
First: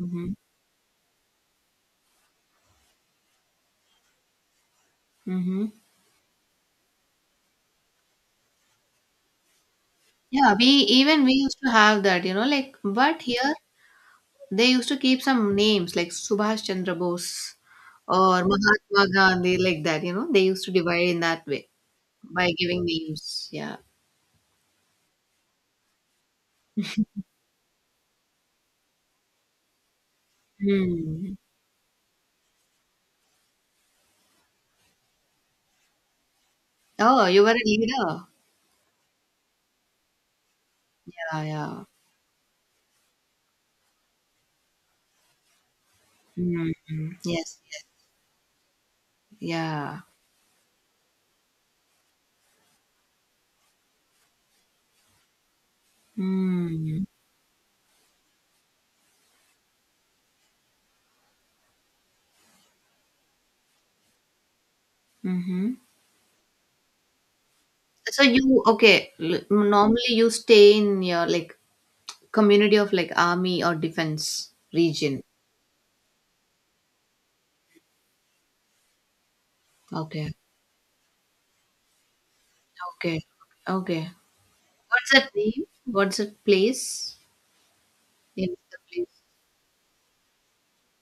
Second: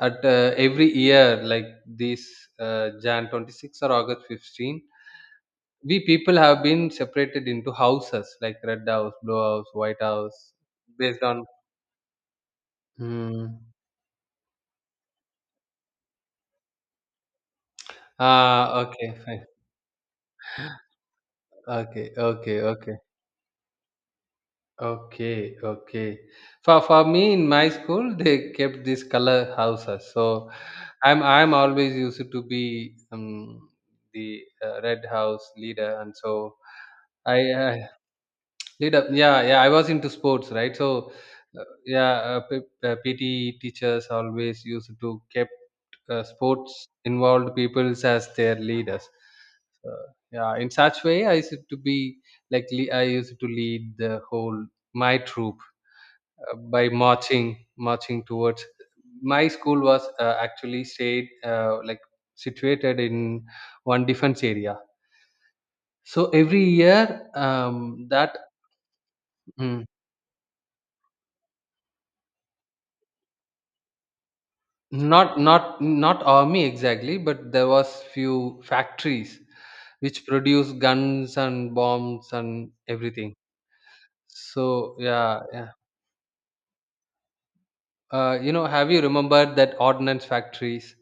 Speaker 1: at every year like this Jan 26 or August 15
Speaker 2: Hmm.
Speaker 1: we people have been separated into houses like red house blue house white house
Speaker 2: Yeah, we
Speaker 1: based
Speaker 2: even we
Speaker 1: on.
Speaker 2: used to have that, you know, like but here
Speaker 1: Hmm.
Speaker 2: they used to keep some names like Subhash Chandra Bose or
Speaker 1: Ah, okay,
Speaker 2: Mahatma
Speaker 1: fine.
Speaker 2: Gandhi, like that, you know, they used to divide in that way
Speaker 1: okay
Speaker 2: by
Speaker 1: okay
Speaker 2: giving
Speaker 1: okay
Speaker 2: names. Yeah.
Speaker 1: okay okay for me in my school they kept these color houses so i'm
Speaker 2: Mm.
Speaker 1: i'm always used to be the red house leader and so
Speaker 2: Oh,
Speaker 1: I,
Speaker 2: you were a
Speaker 1: I
Speaker 2: leader.
Speaker 1: lead up. Yeah, yeah. I was into sports, right? So,
Speaker 2: Yeah, yeah.
Speaker 1: yeah, PT teachers always used to kept
Speaker 2: Mm.
Speaker 1: sports involved
Speaker 2: Yes, yes.
Speaker 1: peoples as their leaders. So,
Speaker 2: Yeah.
Speaker 1: yeah, in such way, I used to be like I used to lead the whole my troop by
Speaker 2: Mm.
Speaker 1: marching, marching towards. My school was actually stayed like situated in one defense area.
Speaker 2: Mm-hmm.
Speaker 1: So every year,
Speaker 2: So
Speaker 1: that
Speaker 2: you okay? L-
Speaker 1: hmm,
Speaker 2: normally you stay in your like community of like army or defense region.
Speaker 1: not army exactly but there was few factories which
Speaker 2: Okay,
Speaker 1: produce guns and bombs and
Speaker 2: okay,
Speaker 1: everything
Speaker 2: okay.
Speaker 1: so
Speaker 2: What's that
Speaker 1: yeah
Speaker 2: name?
Speaker 1: yeah
Speaker 2: What's that place? Name
Speaker 1: you
Speaker 2: of
Speaker 1: know
Speaker 2: the
Speaker 1: have you
Speaker 2: place.
Speaker 1: remembered that ordnance factories,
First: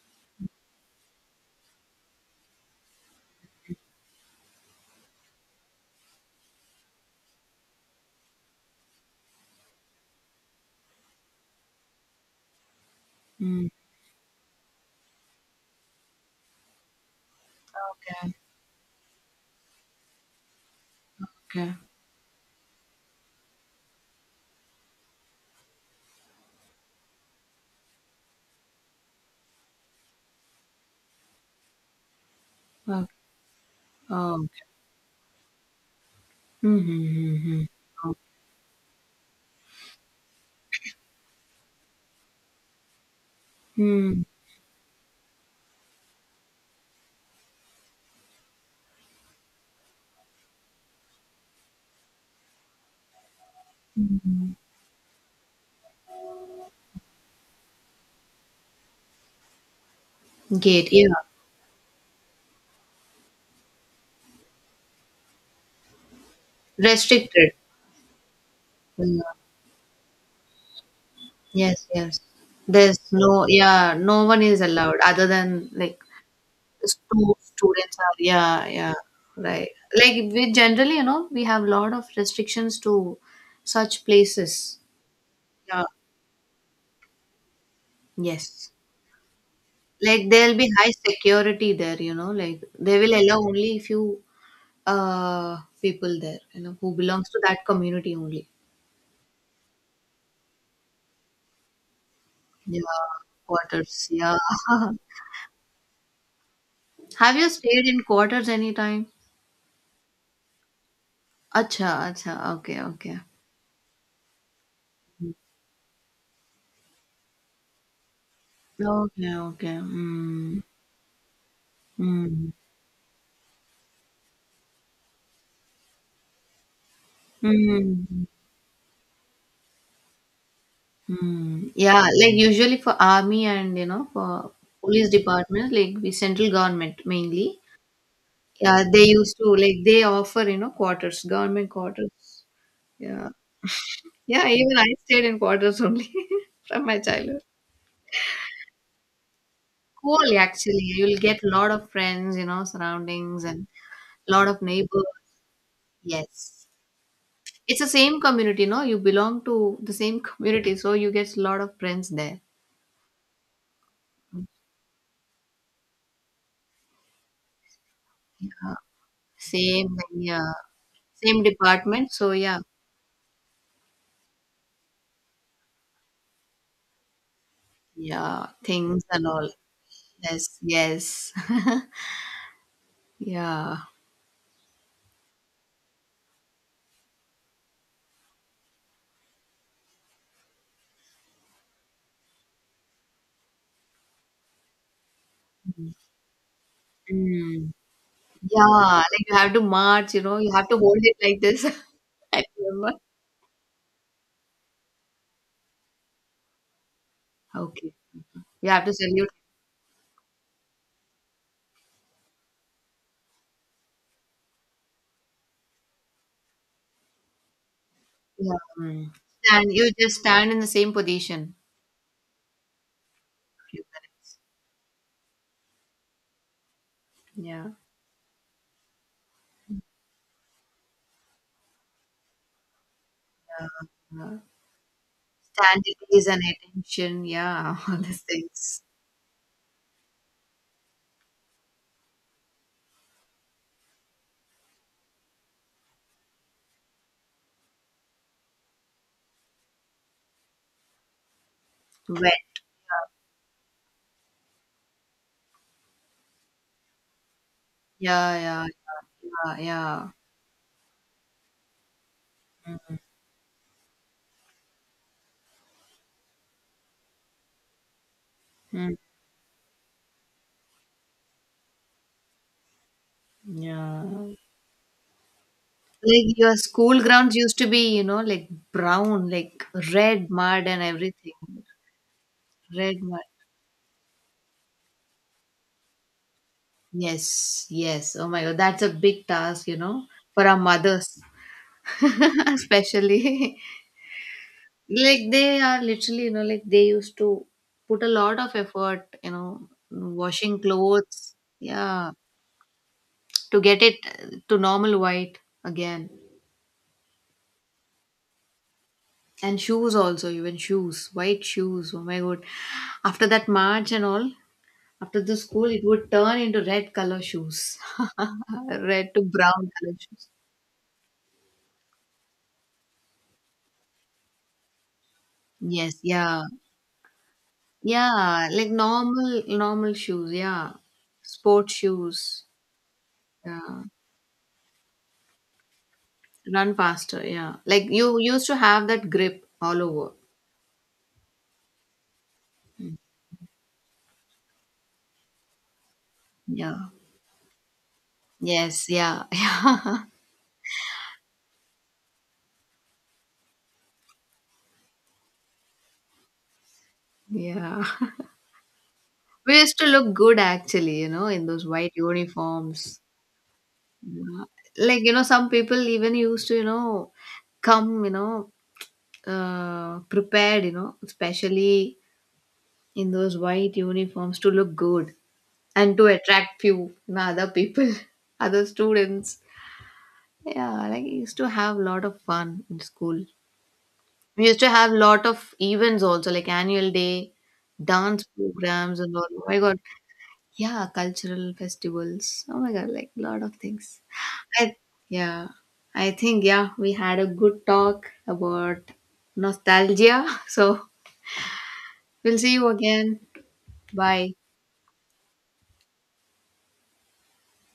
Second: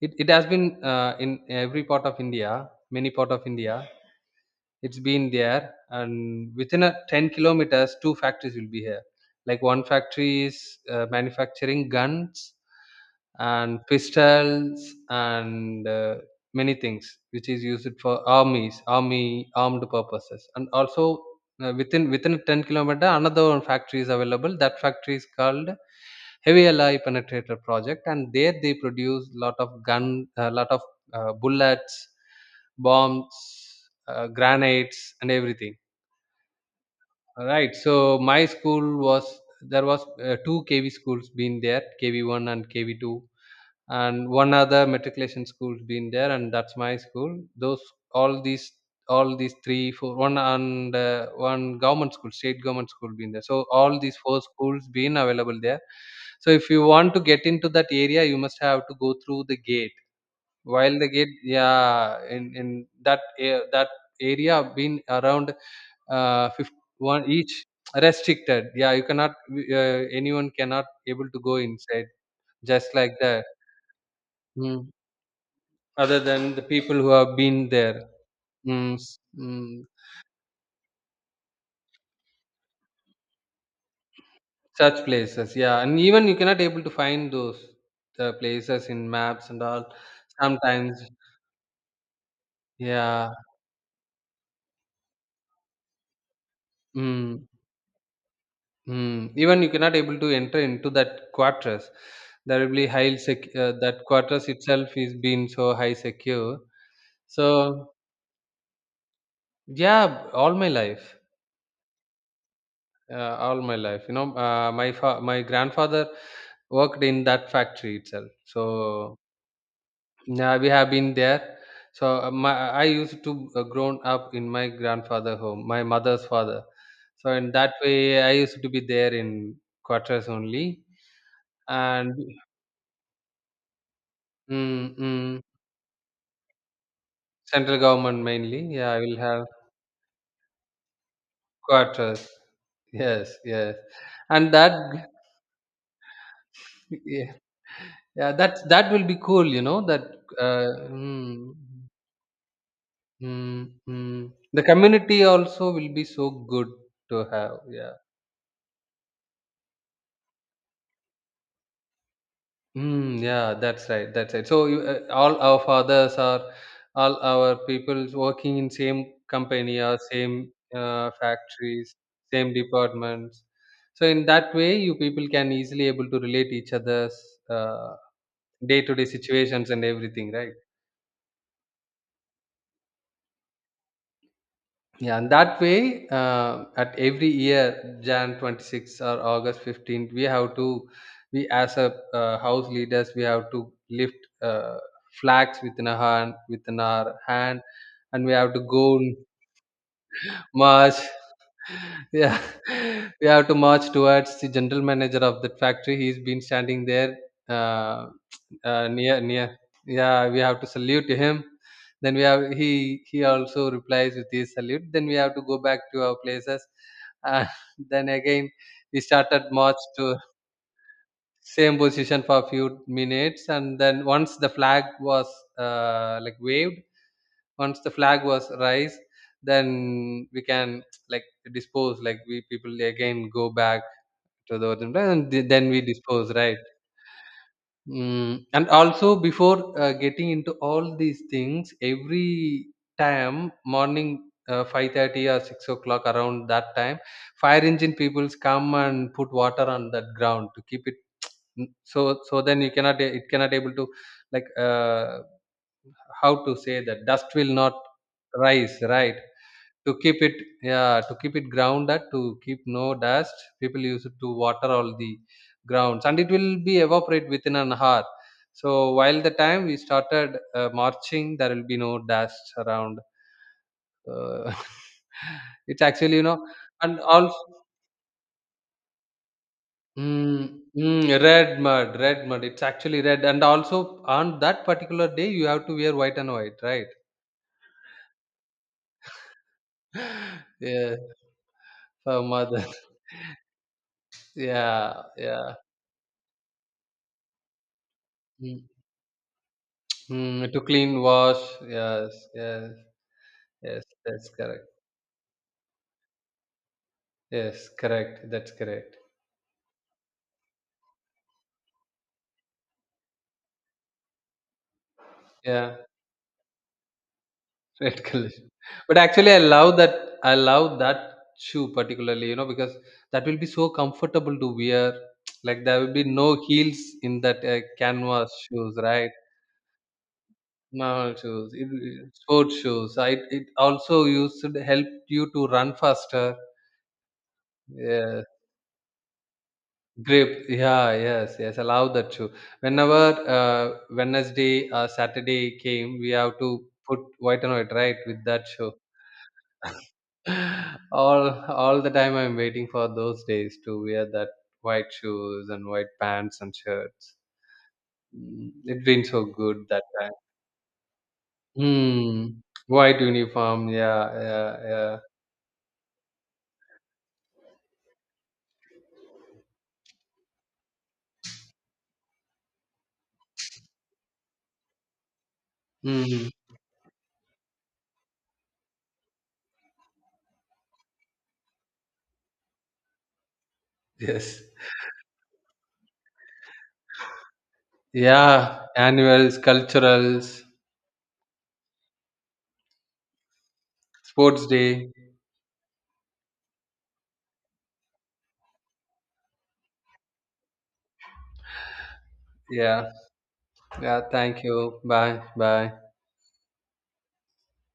Speaker 1: it has been in every part of India, many part of India. It's been there, and within a 10 kilometers, two factories will be here. Like one factory is manufacturing guns
Speaker 2: Mm.
Speaker 1: and pistols and many things which is used for
Speaker 2: Okay,
Speaker 1: armies, army armed purposes, and also.
Speaker 2: okay.
Speaker 1: Within a 10-kilometer another one factory is available, that factory is called heavy alloy penetrator project, and there they produce lot of gun, a lot of bullets,
Speaker 2: Oh, okay.
Speaker 1: bombs,
Speaker 2: Oh.
Speaker 1: granites and everything.
Speaker 2: Mm-hmm,
Speaker 1: All
Speaker 2: mm-hmm.
Speaker 1: right, so my school was, there was two KV schools been there, KV1 and KV2,
Speaker 2: Mm.
Speaker 1: and one other matriculation school's been there, and that's my school. Those all these, all these 3 4 1 and one government school, state government school been there, so all these four
Speaker 2: Mm.
Speaker 1: schools been available there. So if you want to get into that area you must have to go through the gate,
Speaker 2: Gate.
Speaker 1: while
Speaker 2: Yeah.
Speaker 1: they get yeah, in that area been around 51
Speaker 2: Restricted.
Speaker 1: each restricted. Yeah, you
Speaker 2: Yeah.
Speaker 1: cannot anyone cannot able to go
Speaker 2: Yes,
Speaker 1: inside
Speaker 2: yes.
Speaker 1: just
Speaker 2: There's
Speaker 1: like that.
Speaker 2: no yeah, no one is
Speaker 1: Mm.
Speaker 2: allowed other than like
Speaker 1: Other than the people who
Speaker 2: two
Speaker 1: have been
Speaker 2: students
Speaker 1: there.
Speaker 2: are, yeah, yeah.
Speaker 1: mm, s-
Speaker 2: Right.
Speaker 1: mm,
Speaker 2: Like we generally, you know, we have a lot of restrictions to such places.
Speaker 1: such places, yeah,
Speaker 2: Yeah.
Speaker 1: and even you cannot able to find those the
Speaker 2: Yes.
Speaker 1: places in maps and all
Speaker 2: Like there'll be high
Speaker 1: sometimes,
Speaker 2: security there, you know, like they will
Speaker 1: yeah.
Speaker 2: allow only few people there, you know, who belongs to
Speaker 1: Mm.
Speaker 2: that community only.
Speaker 1: Mm, even you cannot able to enter into that quarters. There will
Speaker 2: Yeah.
Speaker 1: be that
Speaker 2: Quarters. Yeah.
Speaker 1: quarters itself is been so high secure.
Speaker 2: Have you stayed
Speaker 1: So
Speaker 2: in quarters anytime?
Speaker 1: yeah, all my life,
Speaker 2: अच्छा, अच्छा, okay, okay.
Speaker 1: all my life. You know, my grandfather worked in that factory itself. So
Speaker 2: okay, okay,
Speaker 1: yeah,
Speaker 2: mm,
Speaker 1: we have been there. So
Speaker 2: mm,
Speaker 1: my I used to grown up in my grandfather home, my mother's father. So in that way,
Speaker 2: mm,
Speaker 1: I used to be there in quarters only,
Speaker 2: mm. Yeah,
Speaker 1: and
Speaker 2: like, usually for army and, you know, for
Speaker 1: mm,
Speaker 2: police
Speaker 1: mm.
Speaker 2: departments, like, the central government mainly,
Speaker 1: Central government mainly.
Speaker 2: yeah,
Speaker 1: Yeah, I
Speaker 2: they
Speaker 1: will
Speaker 2: used
Speaker 1: have
Speaker 2: to, like, they offer, you know, quarters, government
Speaker 1: quarters.
Speaker 2: quarters. Yeah.
Speaker 1: Yes, yes,
Speaker 2: Yeah,
Speaker 1: and that
Speaker 2: even I stayed in quarters only from my
Speaker 1: yeah,
Speaker 2: childhood.
Speaker 1: that will be cool. You know that
Speaker 2: Cool, actually.
Speaker 1: uh,
Speaker 2: You'll get a
Speaker 1: mm,
Speaker 2: lot of friends, you know, surroundings and
Speaker 1: mm.
Speaker 2: a lot of
Speaker 1: the
Speaker 2: neighbors.
Speaker 1: community also will be so
Speaker 2: Yes.
Speaker 1: good to have.
Speaker 2: It's the
Speaker 1: Yeah.
Speaker 2: same community, no? You belong to the same community, so you get a lot of friends there.
Speaker 1: Mm, yeah, that's right. That's right. So you, all our fathers are all our people working in
Speaker 2: Uh,
Speaker 1: same company
Speaker 2: same,
Speaker 1: or same
Speaker 2: yeah, same
Speaker 1: factories,
Speaker 2: department. So
Speaker 1: same
Speaker 2: yeah,
Speaker 1: departments. So in that way, you people can easily able to relate each other's uh,
Speaker 2: yeah, things
Speaker 1: day-to-day
Speaker 2: and all.
Speaker 1: situations and everything, right?
Speaker 2: Yes, yes, yeah,
Speaker 1: Yeah, and that way, at every year, Jan 26 or August 15th, we have to, we as a house leaders, we have to lift uh, flags within our hand,
Speaker 2: mm,
Speaker 1: and we have to go
Speaker 2: yeah.
Speaker 1: and
Speaker 2: Like you have to march, you know, you have to hold
Speaker 1: march.
Speaker 2: it like this.
Speaker 1: Yeah,
Speaker 2: I remember.
Speaker 1: we have to march towards the general manager of that factory. He's been standing there
Speaker 2: Okay,
Speaker 1: uh,
Speaker 2: you have to
Speaker 1: near
Speaker 2: salute.
Speaker 1: near. Yeah, we have to salute to him. Then we have he also replies with his salute. Then we have to go back to our places. Uh, then again,
Speaker 2: Yeah,
Speaker 1: we
Speaker 2: mm.
Speaker 1: started
Speaker 2: And
Speaker 1: march
Speaker 2: you
Speaker 1: to
Speaker 2: just stand in the same position.
Speaker 1: same position for a few minutes, and
Speaker 2: Few
Speaker 1: then
Speaker 2: minutes.
Speaker 1: once the flag was like waved,
Speaker 2: Yeah.
Speaker 1: once the flag was raised then we can like dispose, like we people again go
Speaker 2: Yeah.
Speaker 1: back
Speaker 2: Yeah.
Speaker 1: to the origin plan and then we
Speaker 2: Tangibles
Speaker 1: dispose,
Speaker 2: and
Speaker 1: right.
Speaker 2: attention, yeah, all these
Speaker 1: Mm. And
Speaker 2: things.
Speaker 1: also before getting into all these things every time morning, 5:30 or 6 o'clock around that time, fire engine peoples come and put water on that ground to keep it mm, so
Speaker 2: Wet.
Speaker 1: then you cannot, it cannot able to like how to say, that dust will not
Speaker 2: Yeah, yeah,
Speaker 1: rise right,
Speaker 2: yeah, yeah,
Speaker 1: to
Speaker 2: yeah.
Speaker 1: keep it, yeah, to keep it grounded, to keep no dust, people use it to water all the grounds and it will be evaporate within an hour. So
Speaker 2: Hmm.
Speaker 1: while the time we started marching there will be no dust around.
Speaker 2: Yeah.
Speaker 1: uh, it's actually you
Speaker 2: Like
Speaker 1: know.
Speaker 2: your
Speaker 1: And
Speaker 2: school
Speaker 1: also
Speaker 2: grounds used to be, you know, like brown, like red
Speaker 1: mm,
Speaker 2: mud and everything.
Speaker 1: red mud, red mud, it's
Speaker 2: Red
Speaker 1: actually
Speaker 2: mud.
Speaker 1: red. And also on that particular day you have to wear white and white, right?
Speaker 2: Yes, yes. Oh my god, that's a big task, you know, for our
Speaker 1: Yeah,
Speaker 2: mothers,
Speaker 1: for mother,
Speaker 2: especially.
Speaker 1: yeah,
Speaker 2: Like
Speaker 1: yeah,
Speaker 2: they are literally, you know, like they used to put a lot of
Speaker 1: mm.
Speaker 2: effort, you know,
Speaker 1: Mm, to
Speaker 2: washing
Speaker 1: clean,
Speaker 2: clothes.
Speaker 1: wash.
Speaker 2: Yeah.
Speaker 1: Yes, yes,
Speaker 2: To get
Speaker 1: yes.
Speaker 2: it
Speaker 1: That's
Speaker 2: to
Speaker 1: correct.
Speaker 2: normal white again.
Speaker 1: Yes, correct. That's correct.
Speaker 2: And shoes also, even shoes, white shoes. Oh my god. After that march and all, after the school,
Speaker 1: Yeah,
Speaker 2: it would turn into red color shoes,
Speaker 1: red collision. But
Speaker 2: red to
Speaker 1: actually, I
Speaker 2: brown
Speaker 1: love that.
Speaker 2: color shoes.
Speaker 1: I love that shoe particularly. You know, because that will be so comfortable to wear. Like there will
Speaker 2: Yes,
Speaker 1: be no
Speaker 2: yeah,
Speaker 1: heels in that canvas
Speaker 2: yeah, like
Speaker 1: shoes, right?
Speaker 2: normal, normal shoes, yeah,
Speaker 1: Normal shoes,
Speaker 2: sport shoes,
Speaker 1: sport shoes. It
Speaker 2: yeah,
Speaker 1: also used to help you to run faster.
Speaker 2: run faster, yeah. Like you
Speaker 1: Yeah,
Speaker 2: used to have that grip all over,
Speaker 1: grip, yeah, yes, yes, allow that too. Whenever Wednesday or Saturday came, we have to
Speaker 2: yeah,
Speaker 1: put white and white, right, with that show.
Speaker 2: yes, yeah,
Speaker 1: All all the time I'm waiting for those days to wear that white shoes and white pants and shirts.
Speaker 2: yeah.
Speaker 1: Mm, it been so
Speaker 2: We
Speaker 1: good
Speaker 2: used
Speaker 1: that
Speaker 2: to
Speaker 1: time.
Speaker 2: look good actually, you know, in those white
Speaker 1: Mm,
Speaker 2: uniforms.
Speaker 1: white uniform, yeah, yeah, yeah.
Speaker 2: Like, you know, some people even used to, you know, come, you know, prepared, you know, especially in those white uniforms to look good and to
Speaker 1: Mm,
Speaker 2: attract few you know, other people, other students. Yeah, like we used to have a lot of fun in school.
Speaker 1: yes.
Speaker 2: We used to have lot of events also, like annual day, dance
Speaker 1: Yeah,
Speaker 2: programs and all.
Speaker 1: annuals,
Speaker 2: Oh my god,
Speaker 1: culturals,
Speaker 2: yeah, cultural festivals. Oh my god, like a lot of things.
Speaker 1: sports
Speaker 2: I
Speaker 1: day,
Speaker 2: yeah. I think yeah, we had a good talk about nostalgia. So we'll see you
Speaker 1: yeah.
Speaker 2: again.
Speaker 1: Yeah,
Speaker 2: Bye.
Speaker 1: thank you. Bye. Bye.